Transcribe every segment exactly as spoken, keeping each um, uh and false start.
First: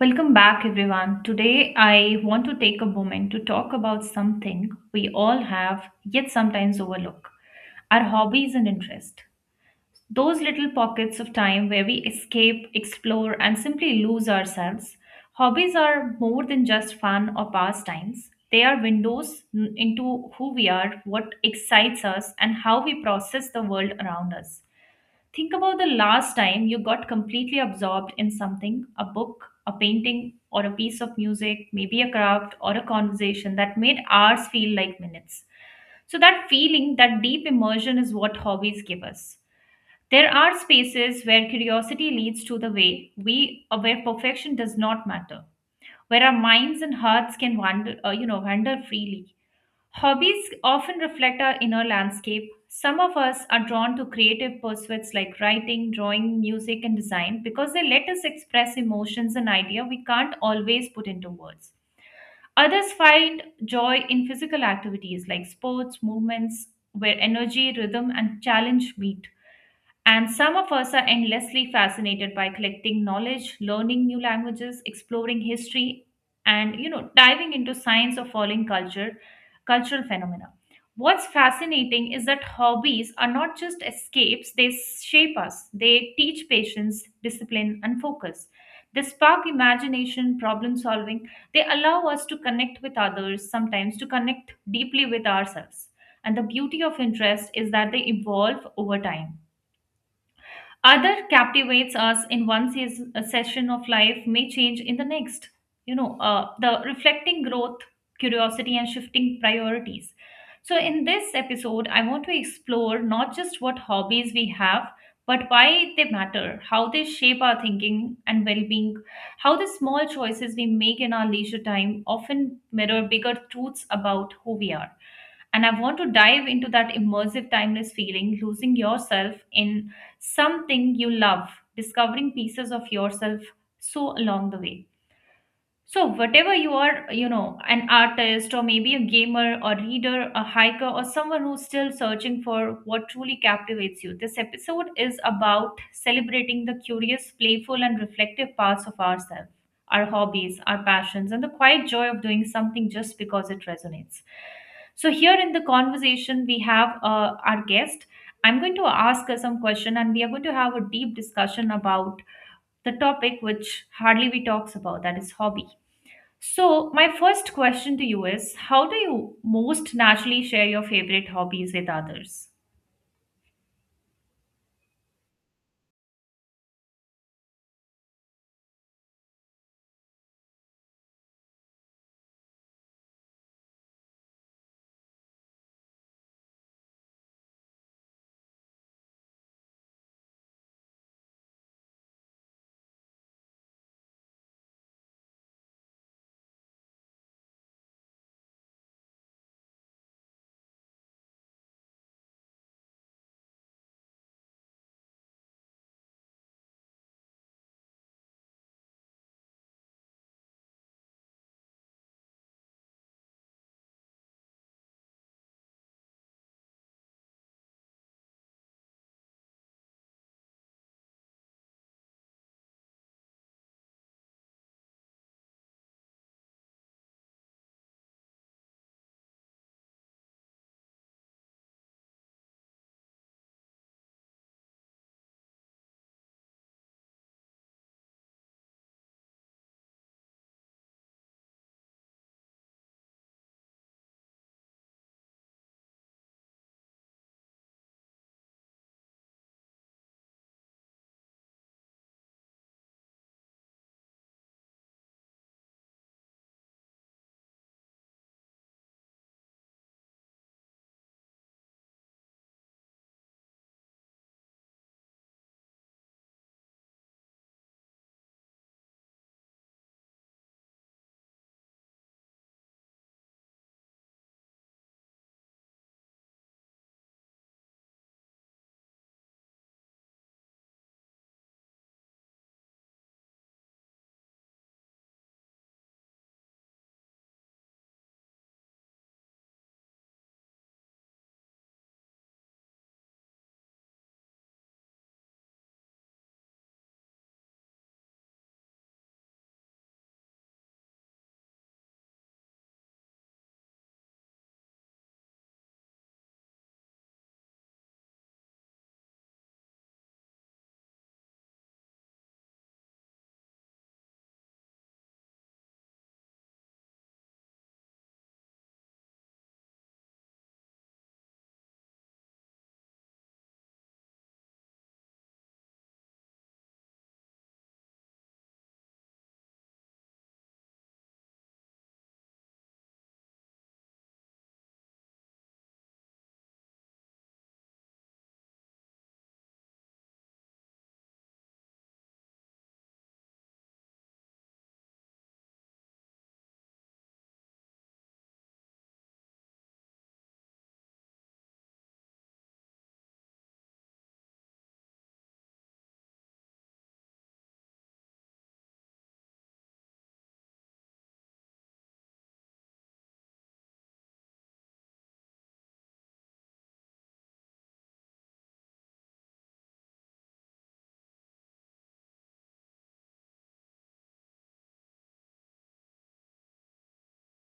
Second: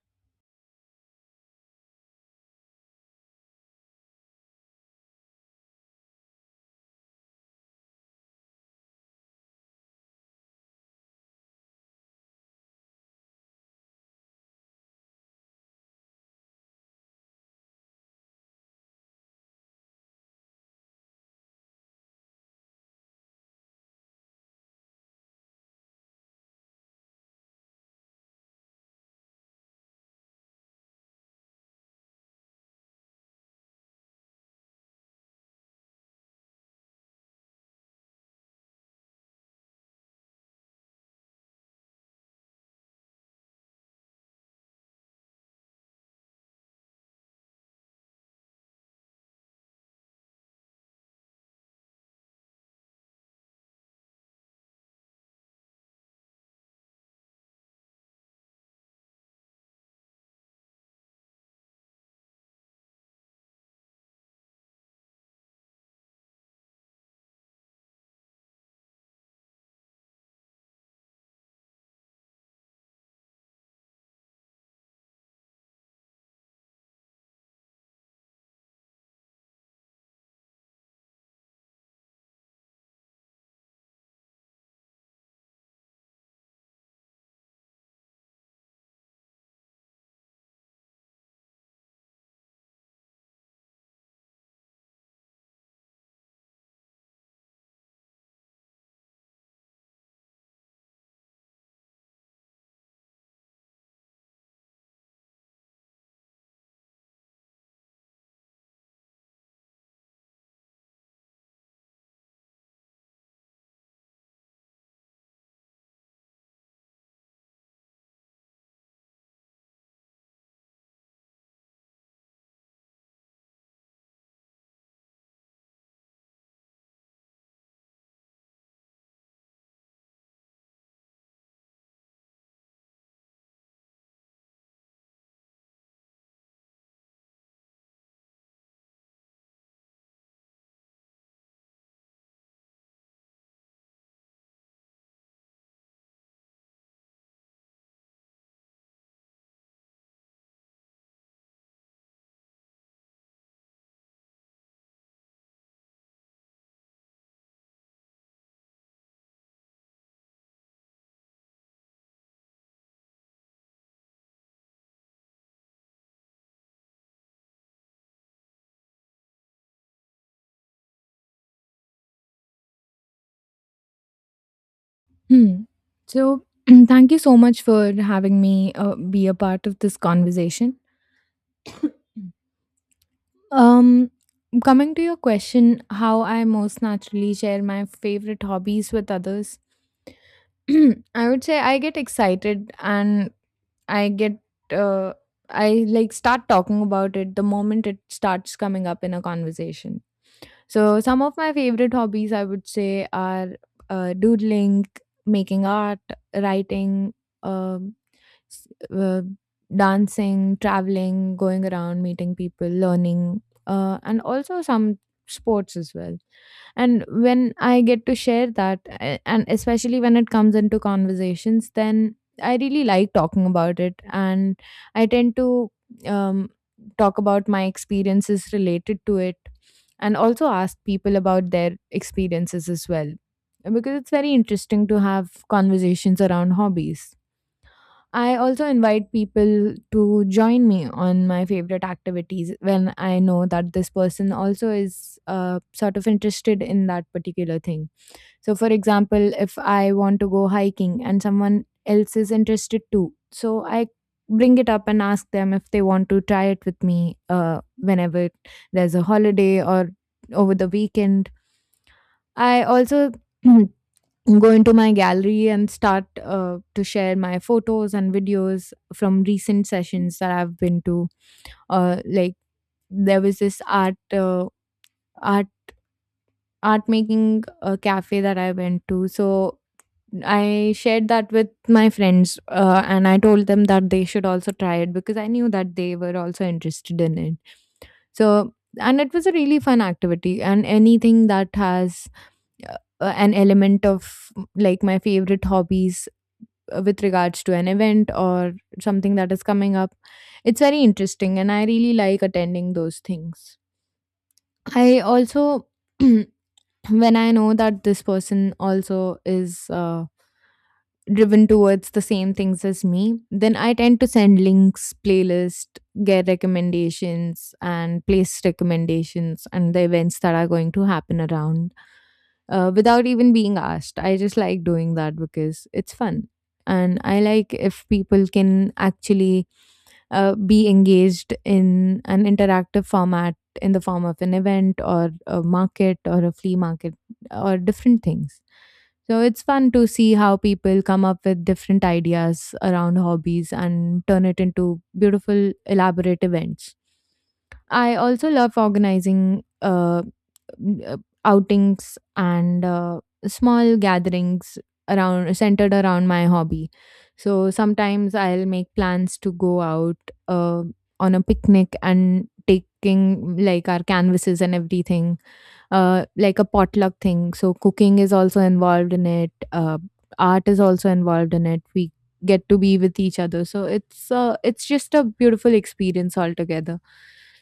Welcome back, everyone. Today, I want to take a moment to talk about something we all have yet sometimes overlook, our hobbies and interests. Those little pockets of time where we escape, explore, and simply lose ourselves. Hobbies are more than just fun or pastimes, they are windows into who we are, what excites us, and how we process the world around us. Think about the last time you got completely absorbed in something, a book, a painting, or a piece of music, maybe a craft or a conversation that made hours feel like minutes. So, that feeling, that deep immersion is what hobbies give us. There are spaces where curiosity leads to the way we, uh, where perfection does not matter, where our minds and hearts can wander, uh, you know, wander freely. Hobbies often reflect our inner landscape. Some of us are drawn to creative pursuits like writing, drawing, music, and design because they let us express emotions and ideas we can't always put into words. Others find joy in physical activities like sports, movements, where energy, rhythm, and challenge meet. And some of us are endlessly fascinated by collecting knowledge, learning new languages, exploring history, and you know, diving into science or following culture, cultural phenomena. What's fascinating is that hobbies are not just escapes, they shape us. They teach patience, discipline, and focus. They spark imagination, problem solving. They allow us to connect with others, sometimes to connect deeply with ourselves. And the beauty of interest is that they evolve over time. Other captivates us in one season, a session of life may change in the next, you know uh, the reflecting growth, curiosity and shifting priorities. So in this episode I want to explore not just what hobbies we have, but why they matter, how they shape our thinking and well-being, how the small choices we make in our leisure time often mirror bigger truths about who we are. And I want to dive into that immersive, timeless feeling, losing yourself in something you love, discovering pieces of yourself so along the way. So, whatever you are, you know, an artist or maybe a gamer or reader, a hiker, or someone who's still searching for what truly captivates you, this episode is about celebrating the curious, playful, and reflective parts of ourselves, our hobbies, our passions, and the quiet joy of doing something just because it resonates. So, here in the conversation, we have uh, our guest. I'm going to ask her some question, and we are going to have a deep discussion about the topic which hardly we talks about, that is hobby. So, my first question to you is, how do you most naturally share your favorite hobbies with others? Hmm. So, thank you so much for having me uh, be a part of this conversation. Mm. Um, Coming to your question, how I most naturally share my favorite hobbies with others, I would say I get excited and I get uh, I like start talking about it the moment it starts coming up in a conversation. So some of my favorite hobbies I would say are uh, doodling, making art, writing, um, s- uh, dancing, traveling, going around, meeting people, learning, uh, and also some sports as well. And when I get to share that, a- and especially when it comes into conversations, then I really like talking about it. And I tend to um, talk about my experiences related to it and also ask people about their experiences as well because it's very interesting to have conversations around hobbies. I also invite people to join me on my favorite activities when I know that this person also is uh, sort of interested in that particular thing. So, for example, if I want to go hiking and someone else is interested too, so I bring it up and ask them if they want to try it with me uh, whenever there's a holiday or over the weekend. I also go into my gallery and start uh, to share my photos and videos from recent sessions that I've been to. Uh, like there was this art uh, art art making uh, cafe that I went to. So I shared that with my friends, uh, and I told them that they should also try it because I knew that they were also interested in it. So, and it was a really fun activity, and anything that has uh, an element of like my favorite hobbies uh, with regards to an event or something that is coming up, it's very interesting, and I really like attending those things. I also, when I know that this person also is. Uh, driven towards the same things as me, then I tend to send links, playlist, get recommendations, and place recommendations and the events that are going to happen around uh, without even being asked. I just like doing that because it's fun. And I like if people can actually uh, be engaged in an interactive format in the form of an event or a market or a flea market or different things. So it's fun to see how people come up with different ideas around hobbies and turn it into beautiful, elaborate events. I also love organizing. Uh, mm, uh, Outings and uh, small gatherings around centered around my hobby. So sometimes I'll make plans to go out uh, on a picnic and taking like our canvases and everything, uh, like a potluck thing. So cooking is also involved in it. Uh, art is also involved in it. We get to be with each other. So it's uh, it's just a beautiful experience altogether.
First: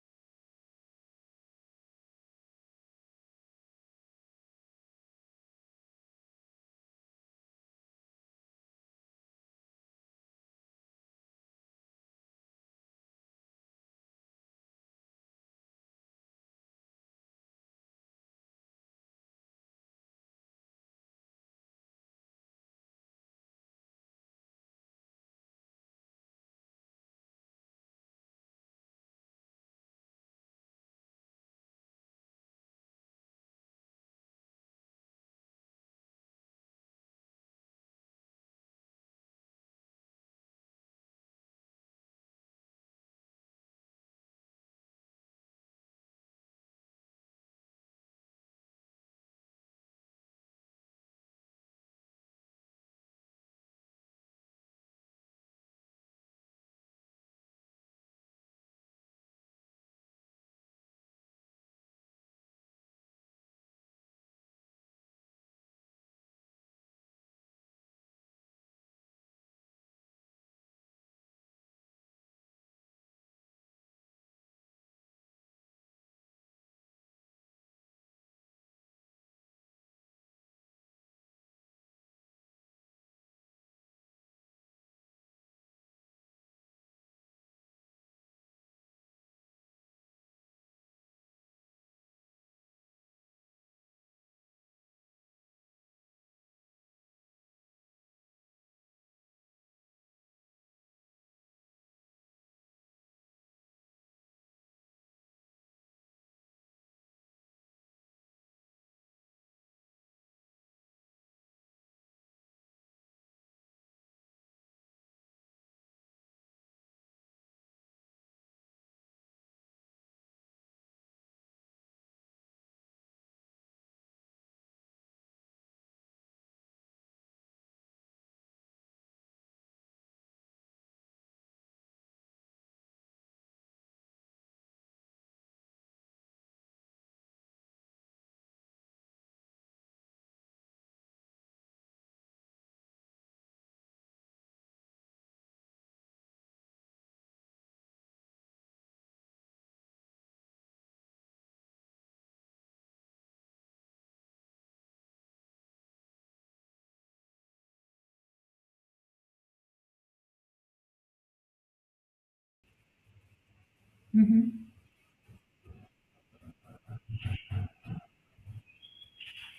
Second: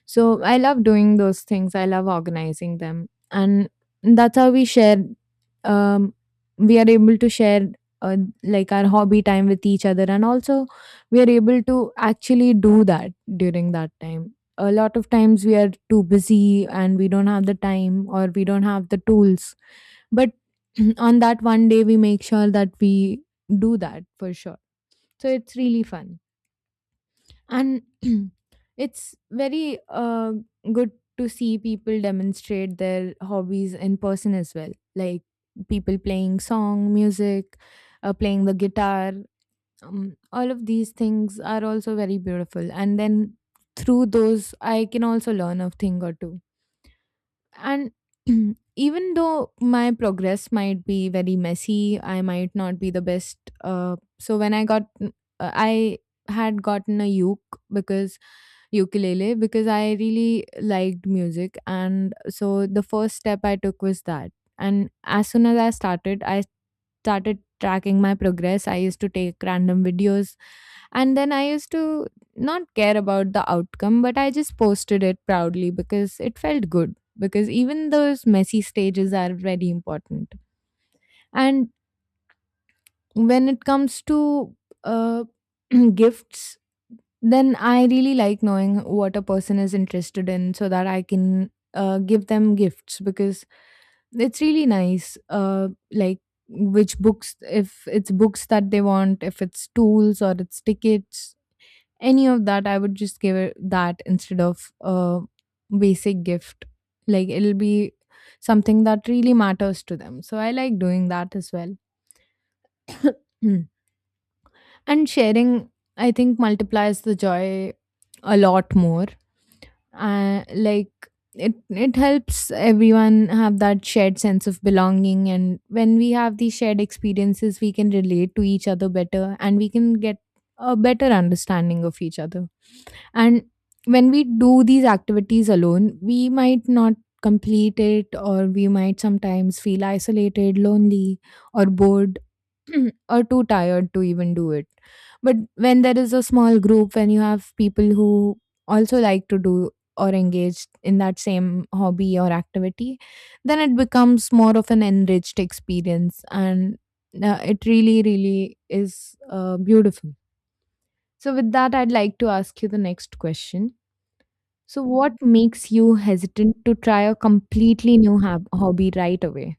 So I love doing those things. I love organizing them, and that's how we share. Um, we are able to share uh, like our hobby time with each other, and also we are able to actually do that during that time. A lot of times we are too busy and we don't have the time or we don't have the tools. But on that one day, we make sure that we do that for sure. So it's really fun. And it's very uh, good to see people demonstrate their hobbies in person as well. Like people playing song, music, uh, playing the guitar, um, all of these things are also very beautiful, and then through those I can also learn a thing or two. And even though my progress might be very messy, I might not be the best. Uh, so when I got uh, I had gotten a uke because ukulele because I really liked music, and so the first step I took was that. And as soon as I started, I started tracking my progress. I used to take random videos and then I used to not care about the outcome, but I just posted it proudly because it felt good. Because even those messy stages are very important. And when it comes to uh, gifts, then I really like knowing what a person is interested in so that I can uh, give them gifts because it's really nice. Uh, like which books, if it's books that they want, if it's tools or it's tickets, any of that I would just give it that instead of a basic gift. Like it'll be something that really matters to them, so I like doing that as well. Mm. And sharing, I think, multiplies the joy a lot more. Uh, like it it helps everyone have that shared sense of belonging, and when we have these shared experiences we can relate to each other better and we can get a better understanding of each other. And when we do these activities alone, we might not complete it, or we might sometimes feel isolated, lonely, or bored, or too tired to even do it. But when there is a small group, when you have people who also like to do or engage in that same hobby or activity, then it becomes more of an enriched experience. And uh, it really, really is uh, beautiful. So, with that, I'd like to ask you the next question: Mhm. so, what makes you hesitant to try a completely new hab- hobby right away?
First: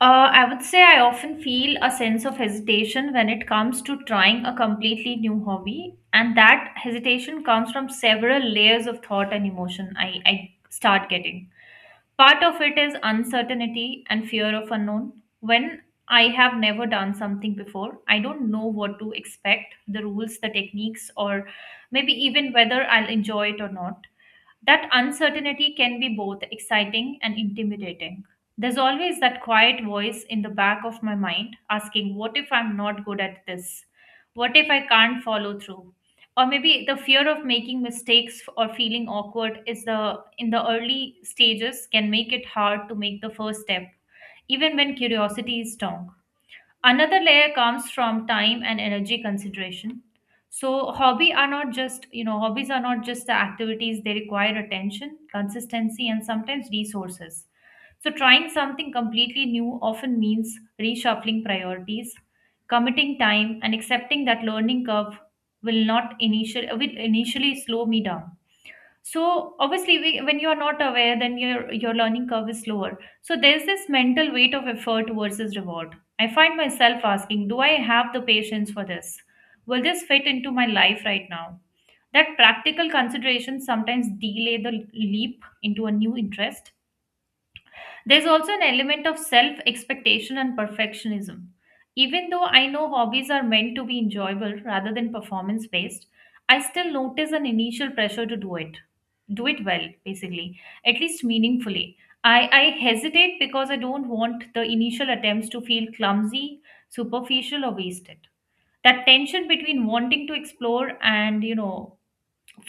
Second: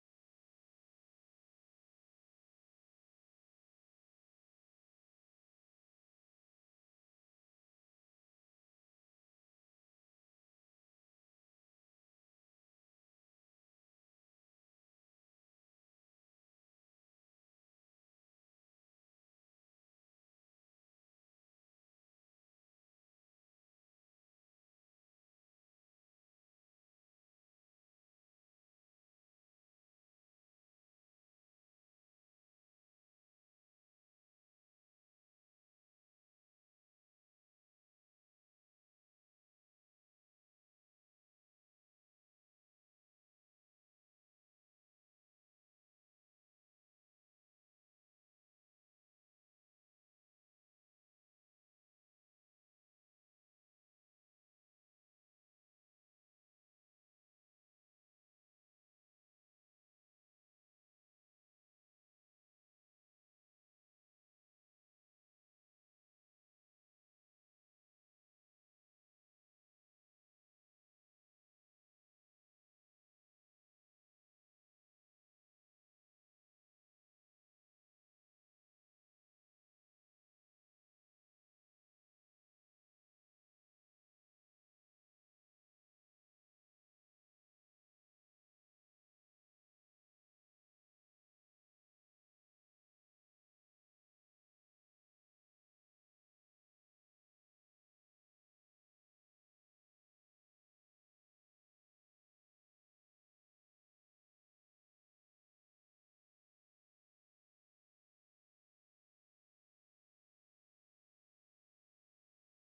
Uh, I would say I often feel a sense of hesitation when it comes to trying a completely new hobby, and that hesitation comes from several layers of thought and emotion I, I start getting. Part of it is uncertainty and fear of unknown. When I have never done something before, I don't know what to expect, the rules, the techniques, or maybe even whether I'll enjoy it or not. That uncertainty can be both exciting and intimidating. There's always that quiet voice in the back of my mind asking, what if I'm not good at this? What if I can't follow through? Or maybe the fear of making mistakes or feeling awkward is the in the early stages can make it hard to make the first step, even when curiosity is strong. Another layer comes from time and energy consideration. So hobby are not just, you know, hobbies are not just the activities, they require attention, consistency, and sometimes resources. So trying something completely new often means reshuffling priorities, committing time, and accepting that learning curve will not initial will initially slow me down. So obviously we, when you are not aware then your your learning curve is slower. So there's this mental weight of effort versus reward. I find myself asking, do I have the patience for this? Will this fit into my life right now? That practical consideration sometimes delay the leap into a new interest. There's also an element of self expectation and perfectionism. Even though I know hobbies are meant to be enjoyable rather than performance based, I still notice an initial pressure to do it. Do it well, basically, at least meaningfully. I, I hesitate because I don't want the initial attempts to feel clumsy, superficial, or wasted. That tension between wanting to explore and, you know,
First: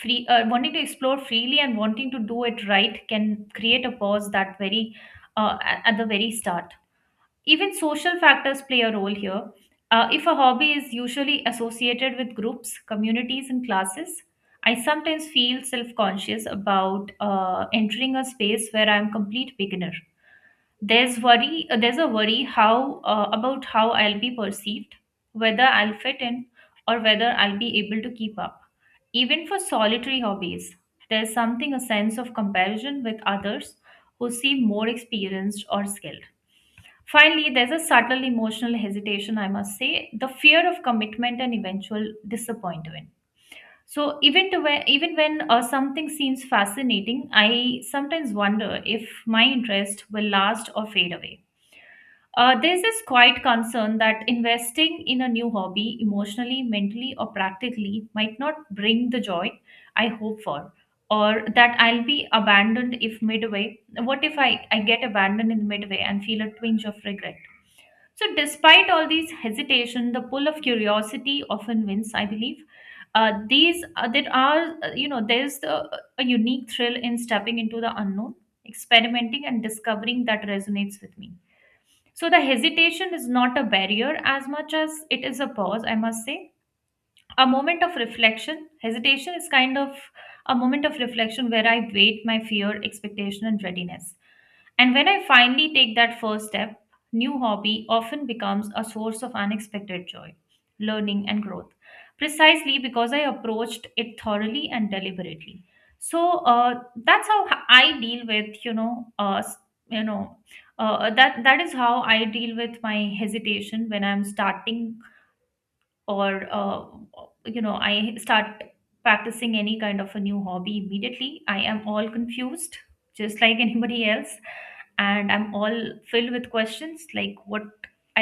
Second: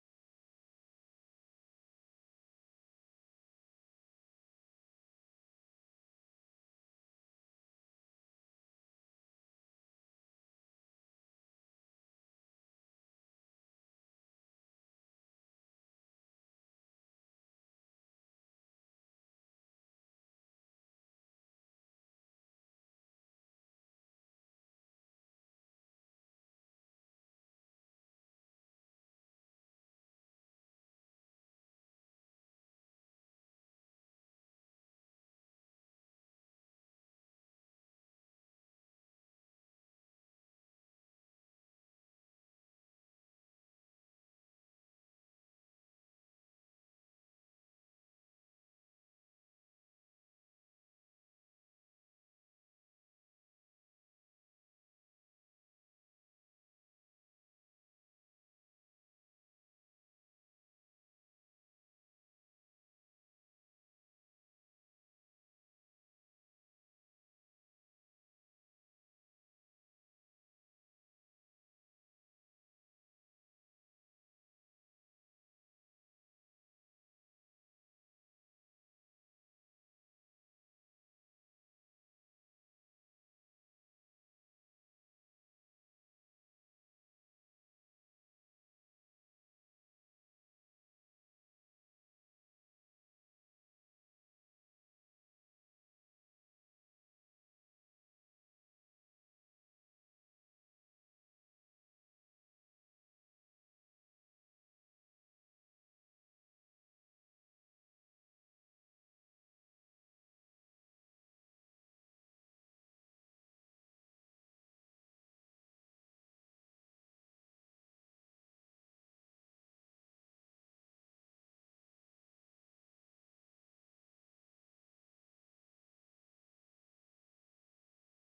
free uh, wanting to explore freely and wanting to do it right can create a pause that very uh, a- at the very start. Even social factors play a role here. Uh, if a hobby is usually associated with groups, communities and classes, I sometimes feel self-conscious about uh, entering a space where I'm complete beginner. There's worry uh, there's a worry how uh, about how I'll be perceived, whether I'll fit in, or whether I'll be able to keep up. Even for solitary hobbies, there's something a sense of comparison with others who seem more experienced or skilled. Finally, there's a subtle emotional hesitation, I must say, the fear of commitment and eventual disappointment. So even to where, even when uh, something seems fascinating, I sometimes wonder if my interest will last or fade away. Uh, there's this quiet concern that investing in a new hobby, emotionally, mentally, or practically, might not bring the joy I hope for, or that I'll be abandoned if midway. What if I, I get abandoned in midway and feel a twinge of regret? So, despite all these hesitation, the pull of curiosity often wins, I believe. Uh, these uh, there are uh, you know there's the, A unique thrill in stepping into the unknown, experimenting, and discovering that resonates with me. So the hesitation is not a barrier as much as it is a pause, I must say, a moment of reflection. Hesitation is kind of a moment of reflection where I weigh my fear, expectation and readiness. And when I finally take that first step, new hobby often becomes a source of unexpected joy, learning and growth, precisely because I approached it thoroughly and deliberately. So uh, that's how h- I deal with, you know uh, s- you know uh, that that is how I deal with my hesitation when I'm starting. Or uh, you know I start practicing any kind of a new hobby, immediately I am all confused, just like anybody else. And I'm all filled with questions like what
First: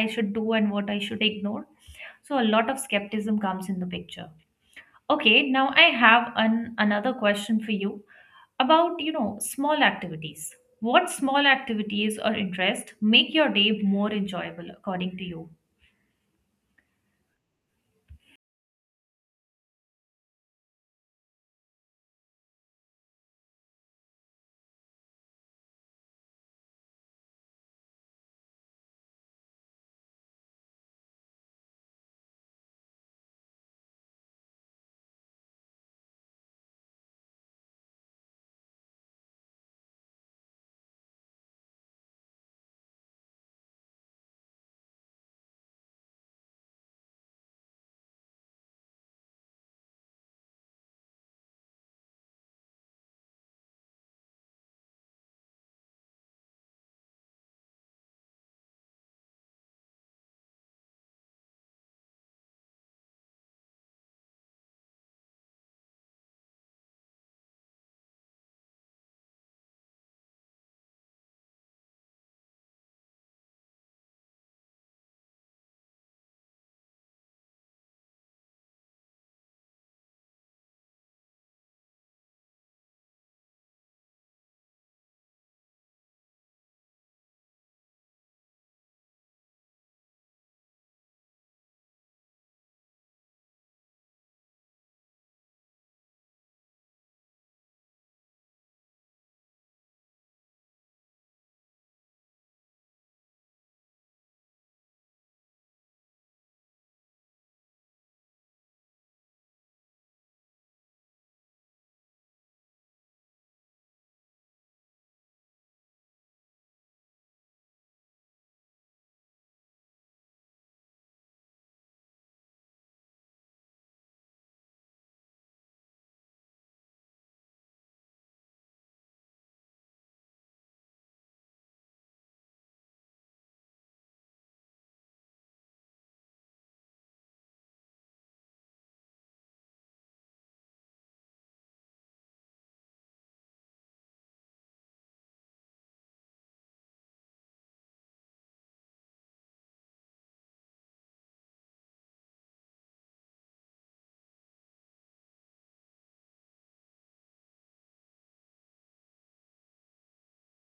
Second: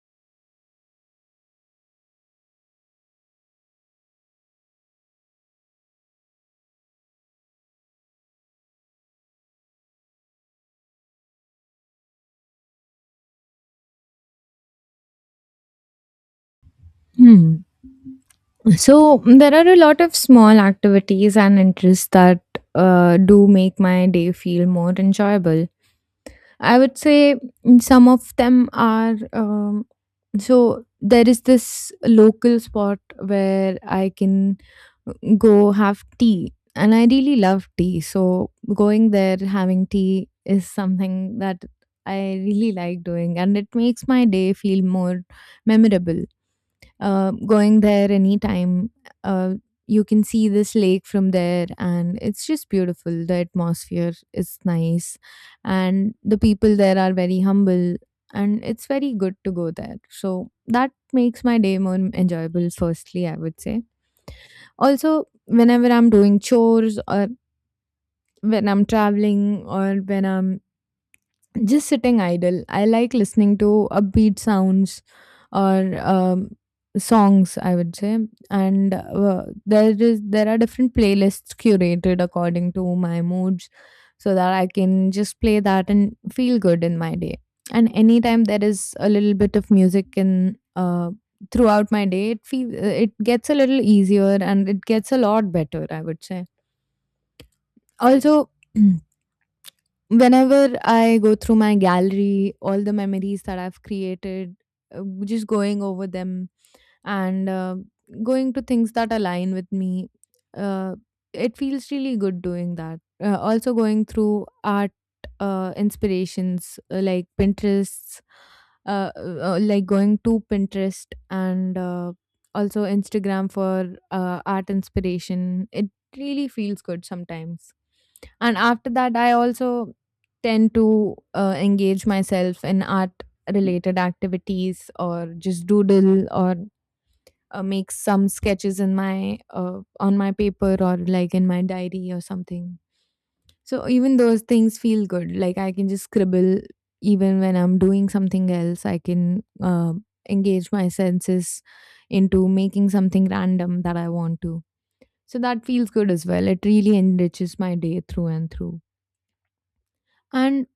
I should do and what I should ignore. So a lot of skepticism comes in the picture. Okay, now I have an another question for you about, you know small activities. What small activities or interest make your day more enjoyable according to you? Hmm. So mm, there are a lot of small activities and interests that uh, do make my day feel more enjoyable. I would say mm, some of them are um, so there is this local spot where I can go have tea, and I really love tea. So going there, having tea is something that I really like doing, and it makes my day feel more memorable. Uh, going there anytime, uh, you can see this lake from there and it's just beautiful. The atmosphere is nice and the people there are very humble, and it's very good to go there, so that makes my day more enjoyable, firstly, I would say. Also, whenever I'm doing chores or when I'm traveling or when I'm just sitting idle, I like listening to upbeat sounds or um, songs, I would say. And uh, there is there are different playlists curated according to my moods, so that I can just play that and feel good in my day. And anytime there is a little bit of music in uh, throughout my day, it feel, it gets a little easier and it gets a lot better, I would say. Also. Whenever I go through my gallery, all the memories that I've created, uh, just going over them and uh, going to things that align with me. Uh, it feels really good doing that. Uh, also, going through art uh, inspirations, uh, like Pinterest, uh, uh, like going to Pinterest and uh, also Instagram for uh, art inspiration. It really feels good sometimes. And after that, I also tend to uh, engage myself in art related activities or just doodle or uh, make some sketches in my uh, on my paper or like in my diary or something. So even those things feel good. Like I can just scribble, even when I'm doing something else I can uh, engage my senses into making something random that I want to. So that feels good as well. It really enriches my day through and through. And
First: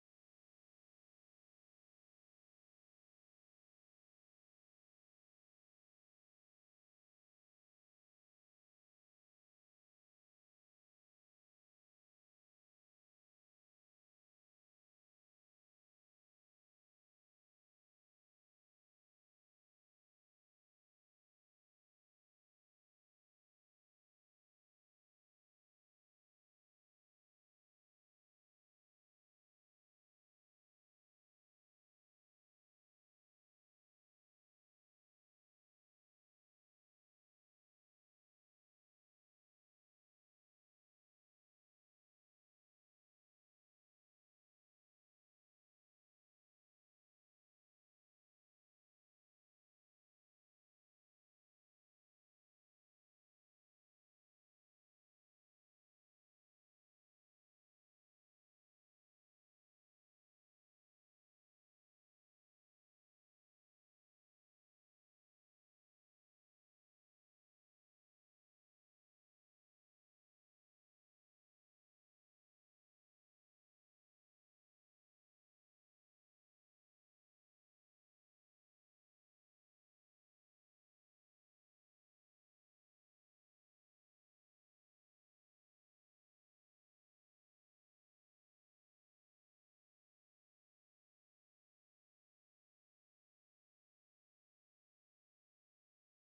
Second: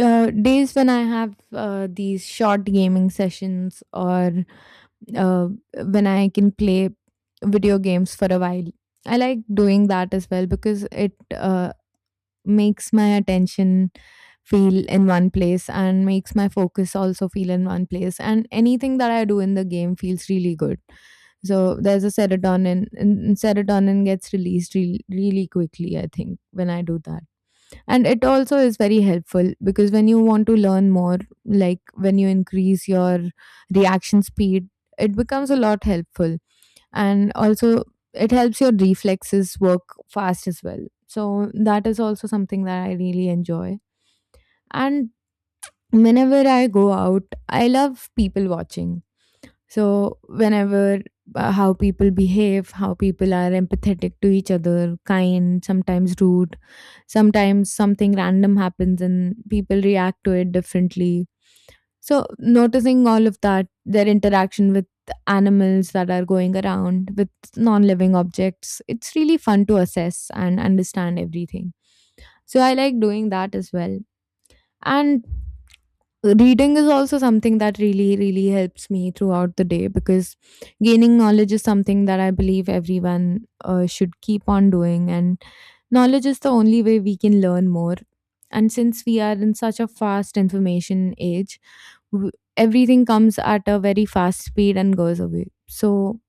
uh, days when I have uh, these short gaming sessions or uh, when I can play video games for a while. I like doing that as well because it uh, makes my attention feel in one place and makes my focus also feel in one place. And anything that I do in the game feels really good. So there's a serotonin, and serotonin gets released re- really quickly, I think, when I do that. And it also is very helpful because when you want to learn more, like when you increase your reaction speed, it becomes a lot helpful. And also it helps your reflexes work fast as well, so that is also something that I really enjoy. And whenever I go out, I love people watching. So, whenever, uh, how people behave, how people are empathetic to each other, kind, sometimes rude, sometimes something random happens and people react to it differently. So, noticing all of that, their interaction with animals that are going around, with non living objects, it's really fun to assess and understand everything. So, I like doing that as well. And reading is also something that really really helps me throughout the day because gaining knowledge is something that I believe everyone uh, should keep on doing. And knowledge is the only way we can learn more. And since we are in such a fast information age, w- everything comes at a very fast speed and goes away. So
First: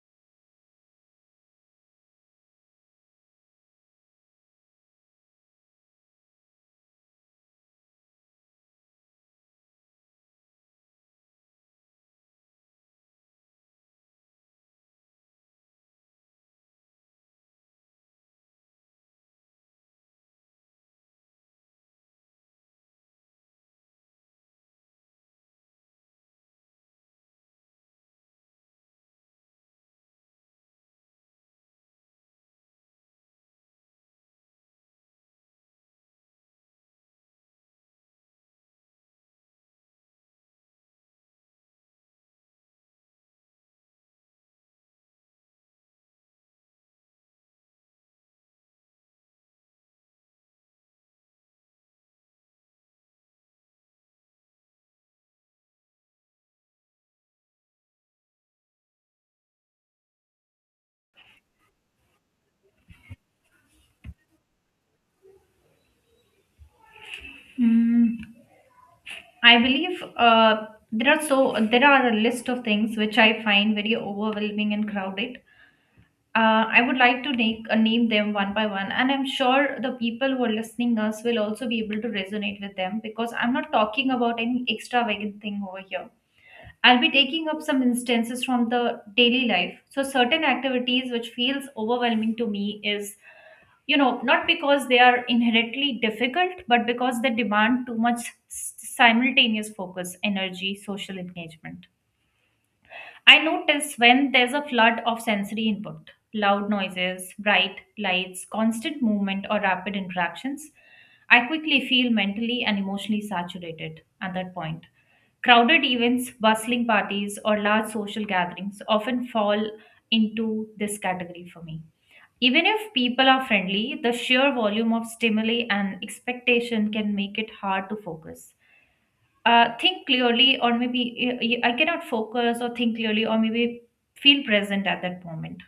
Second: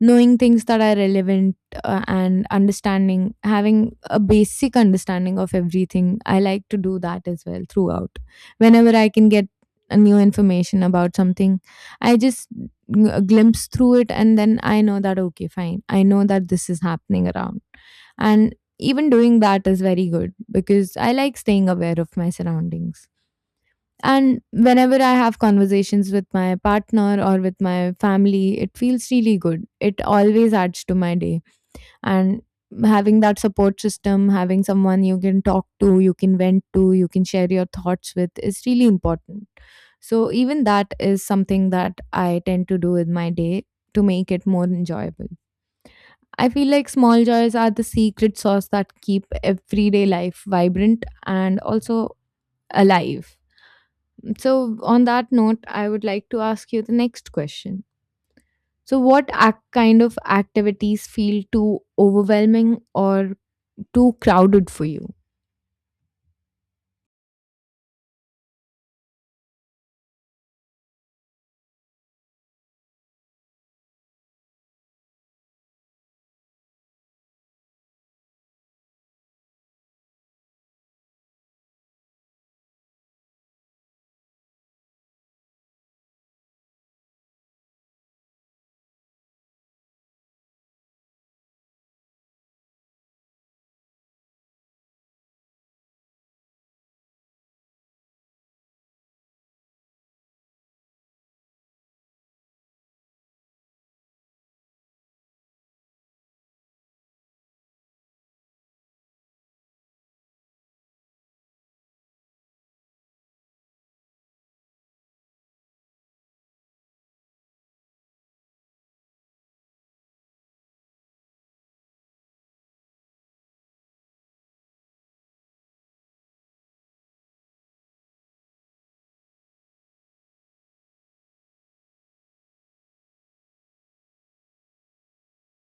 knowing things that are relevant, uh, and understanding, having a basic understanding of everything, I like to do that as well. Throughout, whenever I can get a new information about something, I just g- uh, glimpse through it, and then I know that okay, fine, I know that this is happening around. And even doing that is very good because I like staying aware of my surroundings. And whenever I have conversations with my partner or with my family, it feels really good. It always adds to my day. And having that support system, having someone you can talk to, you can vent to, you can share your thoughts with, is really important. So, even that is something that I tend to do with my day to make it more enjoyable. I feel like small joys are the secret sauce that keep everyday life vibrant and also alive. So, on that note, I would like to ask you the next question. So, what ac- kind of activities feel too overwhelming or too crowded for you? Hmm. I believe uh, there are so there are a list of things which I find very overwhelming and crowded. Uh, I would like to make, uh, name them one by one, and I'm sure the people who are listening us will also be able to resonate with them because I'm not talking about any extravagant thing over here. I'll be taking up some instances from the daily life. So certain activities which feels overwhelming to me is, you know, not because they are inherently difficult but because they demand too much s- simultaneous focus, energy, social engagement. I notice when there's a flood of sensory input, loud noises, bright lights, constant movement or rapid interactions, I quickly feel mentally and emotionally saturated. At that point, crowded events, bustling parties or large social gatherings often fall into this category for me. Even if people are friendly, the sheer volume of stimuli and expectation can make it hard to focus. Uh, think clearly, or maybe uh, I cannot focus or think clearly, or maybe feel present at that moment.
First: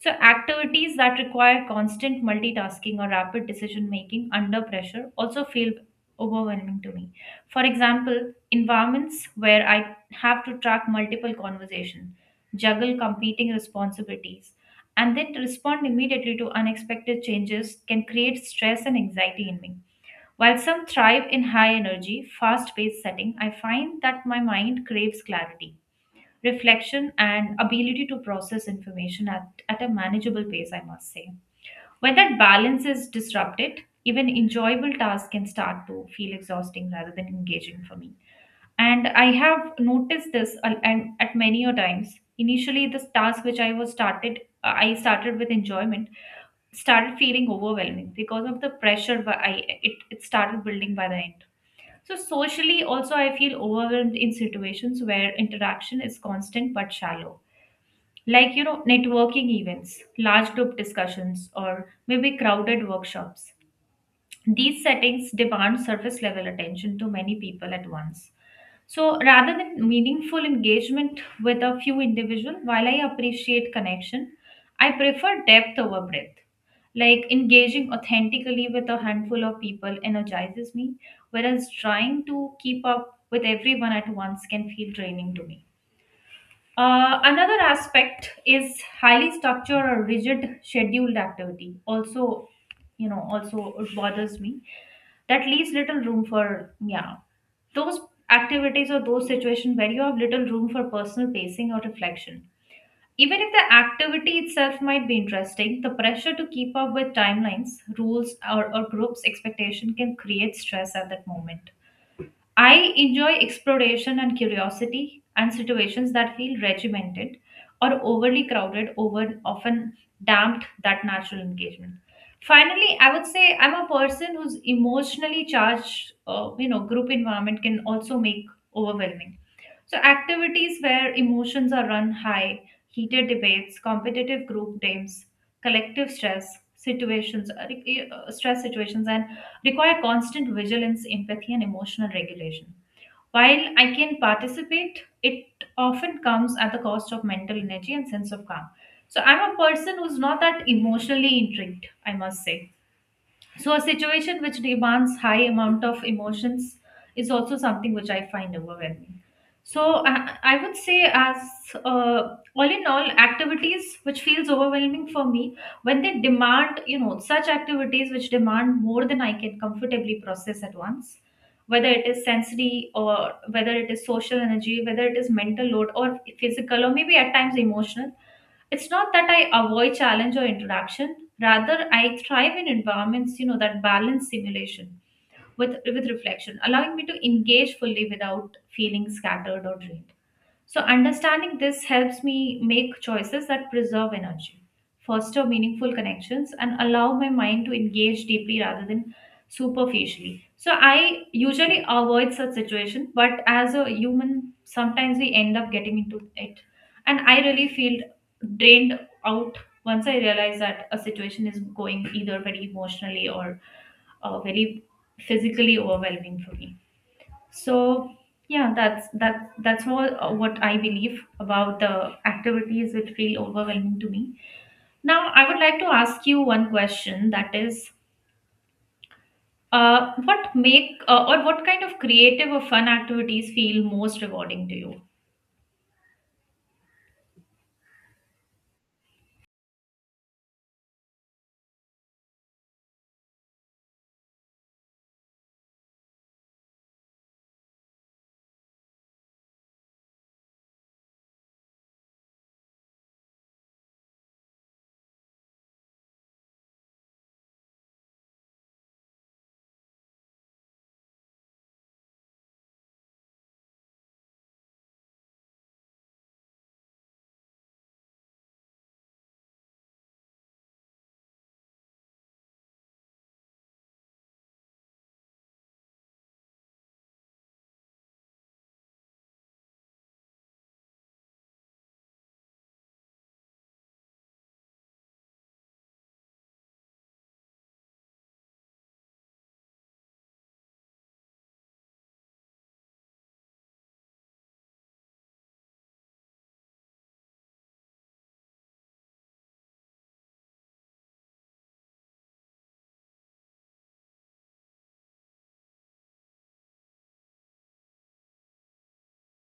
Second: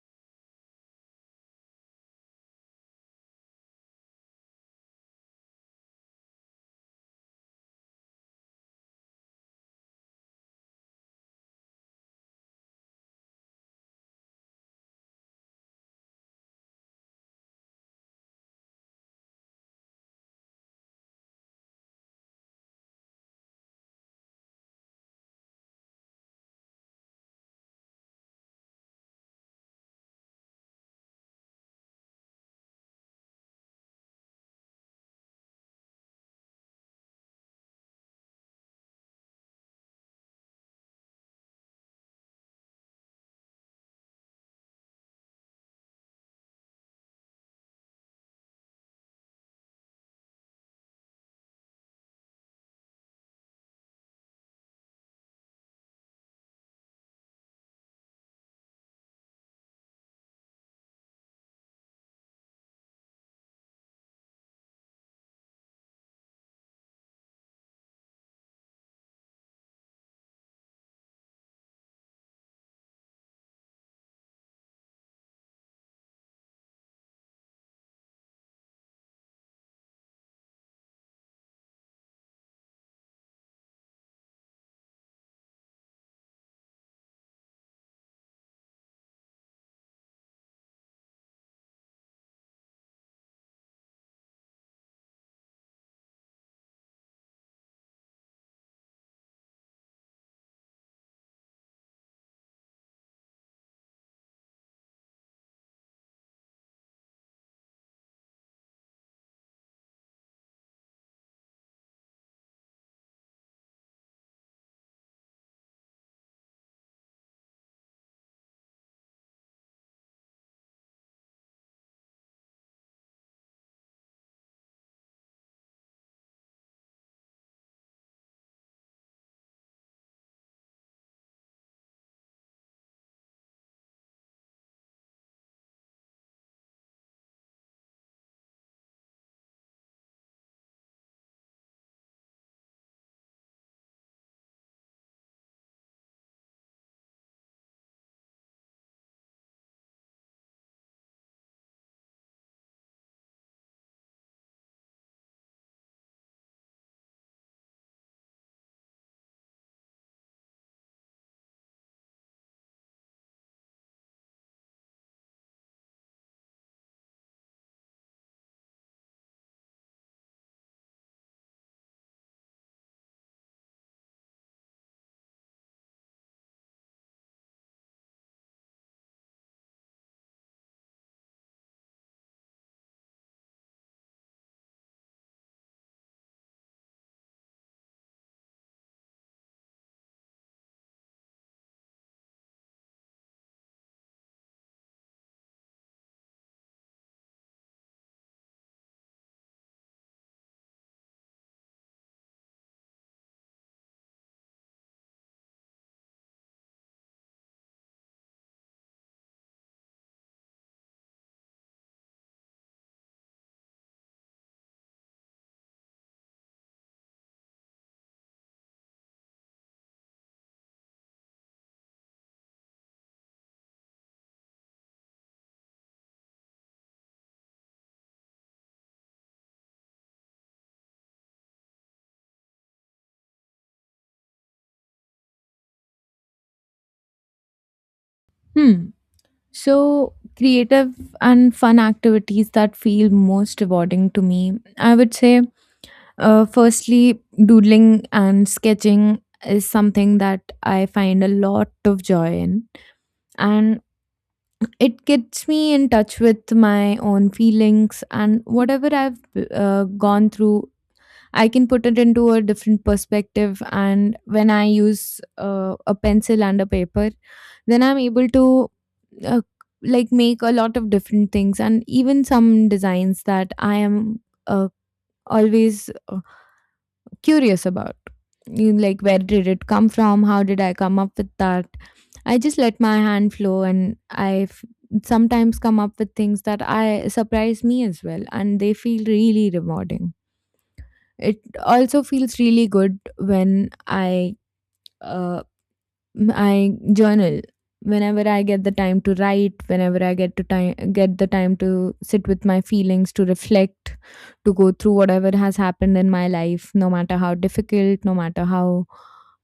So, activities that require constant multitasking or rapid decision making under pressure also feel overwhelming to me. For example, environments where I have to track multiple conversations, juggle competing responsibilities, and then to respond immediately to unexpected changes can create stress and anxiety in me. While some thrive in high energy, fast paced setting, I find that my mind craves clarity, reflection and ability to process information at, at a manageable pace, I must say. When that balance is disrupted, even enjoyable tasks can start to feel exhausting rather than engaging for me. And I have noticed this uh, and at many a times. Initially, this task which I was started, uh, I started with enjoyment, started feeling overwhelming because of the pressure wh- I it, it started building by the end. So, socially, also, I feel overwhelmed in situations where interaction is constant but shallow. Like, you know, networking events, large group discussions, or maybe crowded workshops. These settings demand surface level attention to many people at once. So rather than meaningful engagement with a few individuals, while I appreciate connection, I prefer depth over breadth. Like engaging authentically with a handful of people energizes me, whereas trying to keep up with everyone at once can feel draining to me. Uh, another aspect is highly structured or rigid scheduled activity. Also, you know, also it bothers me that leaves little room for yeah those activities or those situations where you have little room for personal pacing or reflection. Even if the activity itself might be interesting, the pressure to keep up with timelines, rules, or, or groups' expectation can create stress at that moment. I enjoy exploration and curiosity and situations that feel regimented or overly crowded over often damped that natural engagement. Finally, I would say I'm a person who's emotionally charged, uh, you know, group environment can also make overwhelming. So activities where emotions are run high, heated debates, competitive group games, collective stress situations, uh, re- uh, stress situations and require constant vigilance, empathy and emotional regulation. While I can participate, it often comes at the cost of mental energy and sense of calm. So I'm a person who's not that emotionally intrigued, I must say. So a situation which demands high amount of emotions is also something which I find overwhelming. So I, I would say as uh, all in all activities which feels overwhelming for me when they demand you know such activities which demand more than I can comfortably process at once, whether it is sensory or whether it is social energy, whether it is mental load or physical or maybe at times emotional. It's not that I avoid challenge or introduction. Rather, I thrive in environments, you know, that balance simulation with with reflection, allowing me to engage fully without feeling scattered or drained. So, understanding this helps me make choices that preserve energy, foster meaningful connections, and allow my mind to engage deeply rather than superficially. So, I usually avoid such situation, but as a human, sometimes we end up getting into it. And I really feel drained out once I realize that a situation is going either very emotionally or uh, very physically overwhelming for me. So yeah, that's that's that's all, uh, what I believe about the activities which feel overwhelming to me. Now I would like to ask you one question, that is, uh, what make uh, or what kind of creative or fun activities feel most rewarding to you? Hmm. So, creative and fun activities that feel most rewarding to me, I would say, uh, firstly, doodling and sketching is something that I find a lot of joy in. And it gets me in touch with my own feelings and whatever I've uh, gone through. I can put it into a different perspective. And when I use uh, a pencil and a paper, then I'm able to uh, like make a lot of different things and even some designs that I am uh, always uh, curious about. You Like, where did it come from? How did I come up with that? I just let my hand flow and I f- sometimes come up with things that I surprise me as well, and they feel really rewarding. It also feels really good when I uh, I journal whenever I get the time to write, whenever I get to time get the time to sit with my feelings, to reflect, to go through whatever has happened in my life, no matter how difficult, no matter how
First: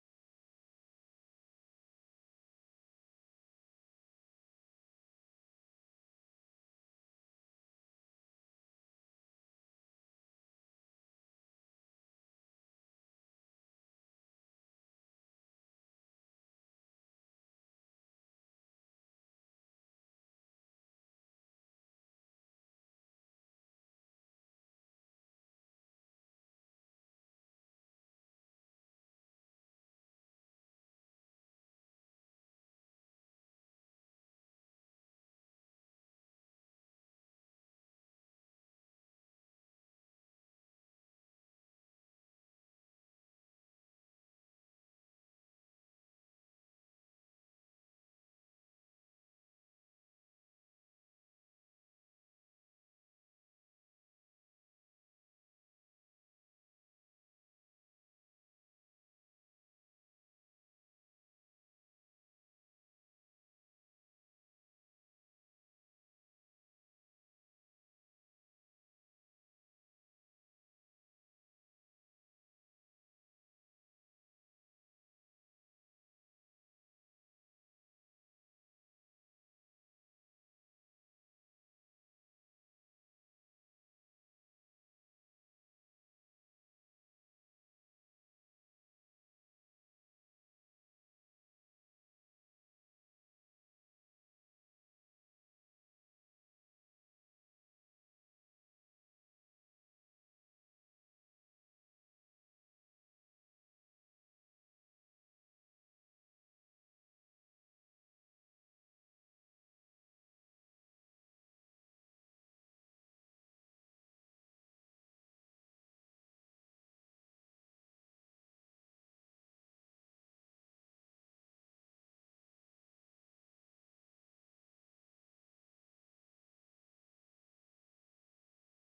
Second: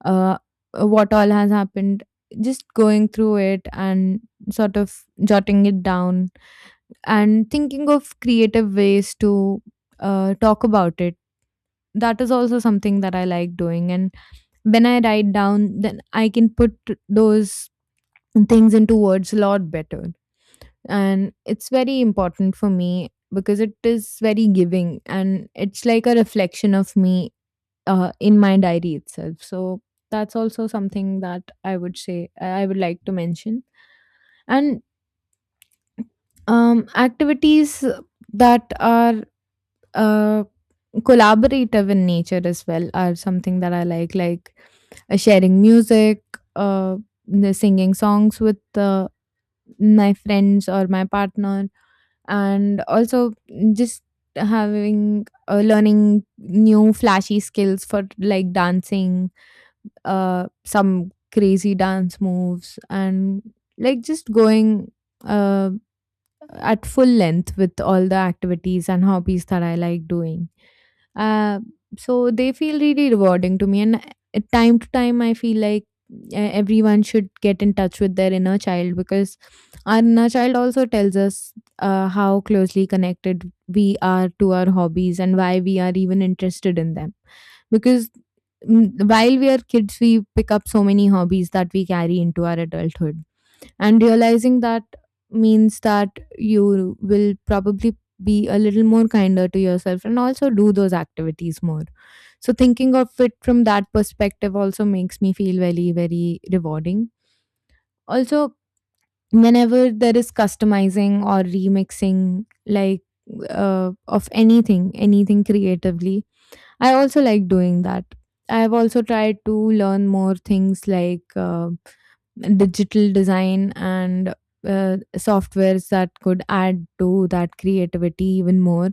uh, what all has happened. Just going through it and sort of jotting it down and thinking of creative ways to uh, talk about it, that is also something that I like doing. And when I write down, then I can put those things into words a lot better. And it's very important for me because it is very giving and it's like a reflection of me, uh, in my diary itself. So that's also something that I would say I would like to mention. And um, activities that are uh, collaborative in nature as well are something that I like, like uh, sharing music, uh, the singing songs with uh, my friends or my partner, and also just having uh, learning new flashy skills for like dancing, uh, some crazy dance moves, and like just going uh, at full length with all the activities and hobbies that I like doing. Uh, so they feel really rewarding to me, and uh, time to time, I feel like uh, everyone should get in touch with their inner child because our inner child also tells us uh, how closely connected we are to our hobbies and why we are even interested in them. Because mm, while we are kids, we pick up so many hobbies that we carry into our adulthood, and realizing that means that you will probably be a little more kinder to yourself and also do those activities more. So thinking of it from that perspective also makes me feel very very rewarding. Also, whenever there is customizing or remixing, like uh, of anything anything creatively, I also like doing that. I have also tried to learn more things like uh, digital design and uh, softwares that could add to that creativity even more.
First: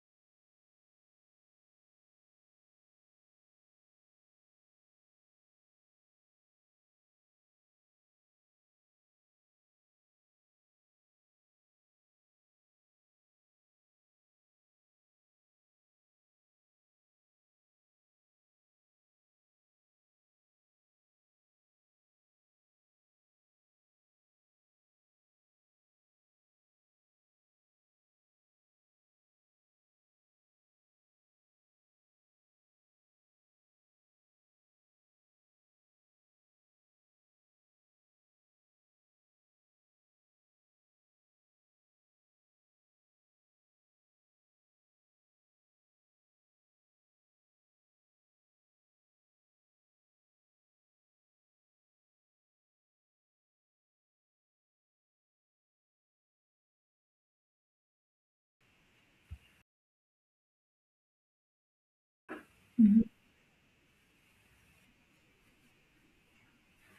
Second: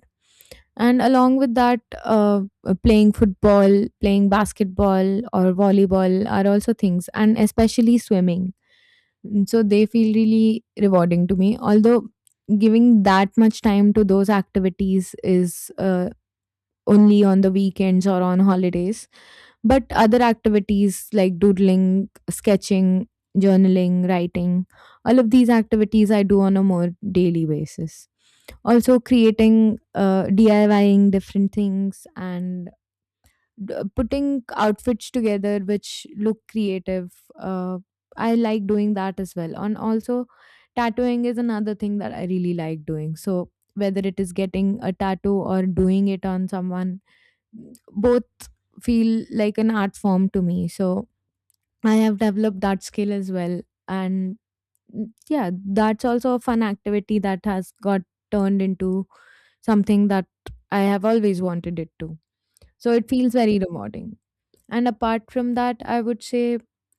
And along with that, uh, uh, playing football, playing basketball, or volleyball are also things, and especially swimming. Mm, so they feel really rewarding to me. Although giving that much time to those activities is uh, only on the weekends or on holidays. But other activities like doodling, sketching, journaling, writing, all of these activities I do on a more daily basis. Also, creating, uh, DIYing different things and d- putting outfits together which look creative. Uh, I like doing that as well. And also, tattooing is another thing that I really like doing. So, whether it is getting a tattoo or doing it on someone, both feel like an art form to me. So I have developed that skill as well. And mm, yeah, that's also a fun activity that has got turned into something that I have always wanted it to. So Mhm. it feels very rewarding. And apart from that, I would say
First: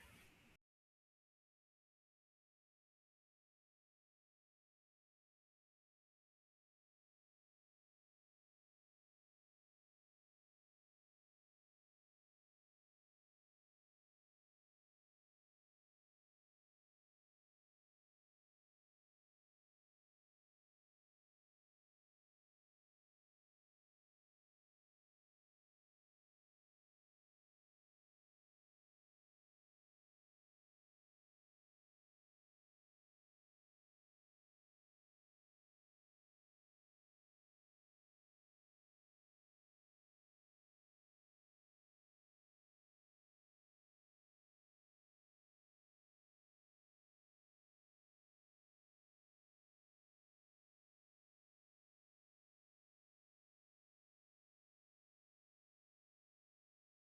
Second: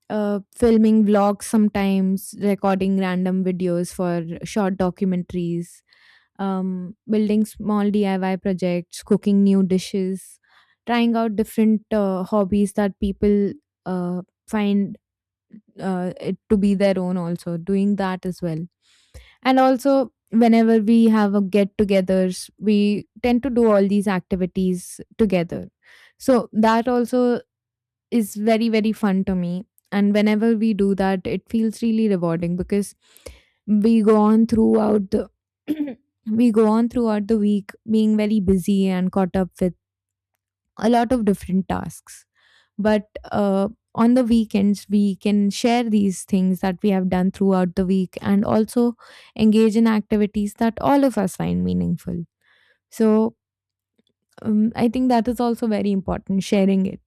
uh, filming vlogs sometimes, recording random videos for short documentaries, um, building small D I Y projects, cooking new dishes, trying out different uh, hobbies that people uh, find uh, it to be their own, also doing that as well. And also, whenever we have a get togethers, we tend to do all these activities together, so that also is very very fun to me. And whenever we do that, it feels really rewarding because we go on throughout the we go on throughout the week being very busy and caught up with a lot of different tasks. But uh, on the weekends we can share these things that we have done throughout the week and also engage in activities that all of us find meaningful. So um, I think that is also very important, sharing it.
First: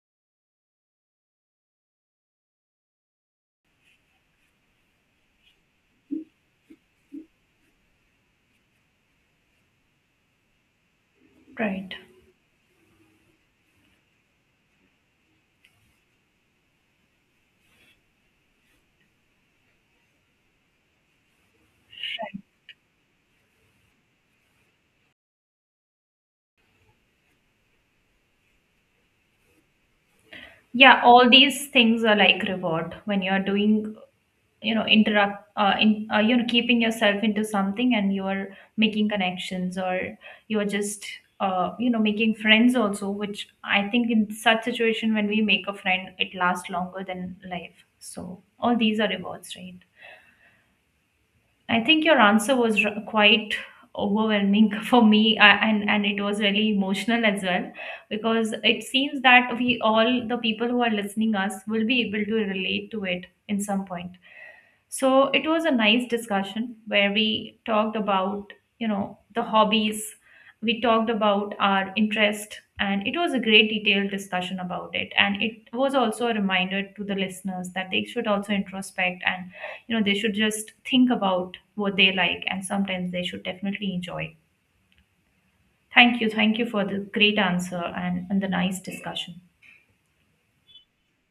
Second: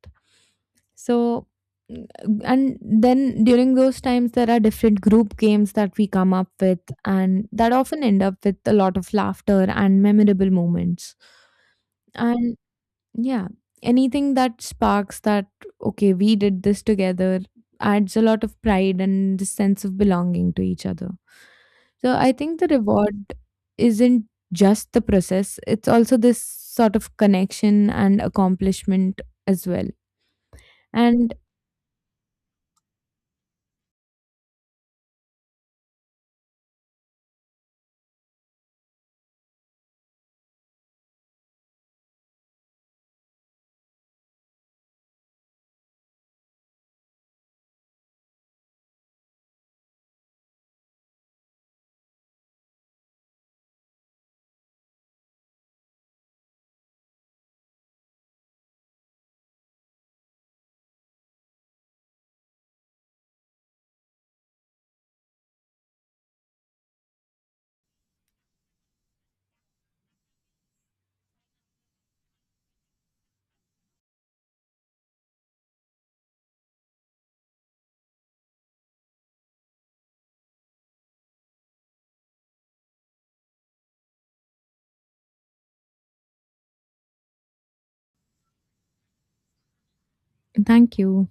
So, mm, and then during those times, there are different group games that we come up with, and that often end up with a lot of laughter and memorable moments. Right. And yeah, anything that sparks that, okay, we did this together, adds a lot of pride and the sense of belonging to each other. So, I think the reward isn't just the process, it's also this sort of connection and accomplishment as well. Yeah, all And these things are like reward when you're doing, you know, interact uh, in, uh, you know, keeping yourself into something and you are making connections, or you are just uh, you know, making friends also, which I think in such situation when we make a friend it lasts longer than life. So all these are rewards, right? I think your answer was r- quite overwhelming for me, I, and and it was really emotional as well, because it seems that we all the people who are listening us will be able to relate to it in some point. So it was a nice discussion where we talked about, you know, the hobbies, we talked about our interest, and it was a great detailed discussion about it, and it was also a reminder to the listeners that they should also introspect and, you know, they should just think about what they like and sometimes they should definitely enjoy. Thank you thank you for the great answer and, and the nice discussion. thank you.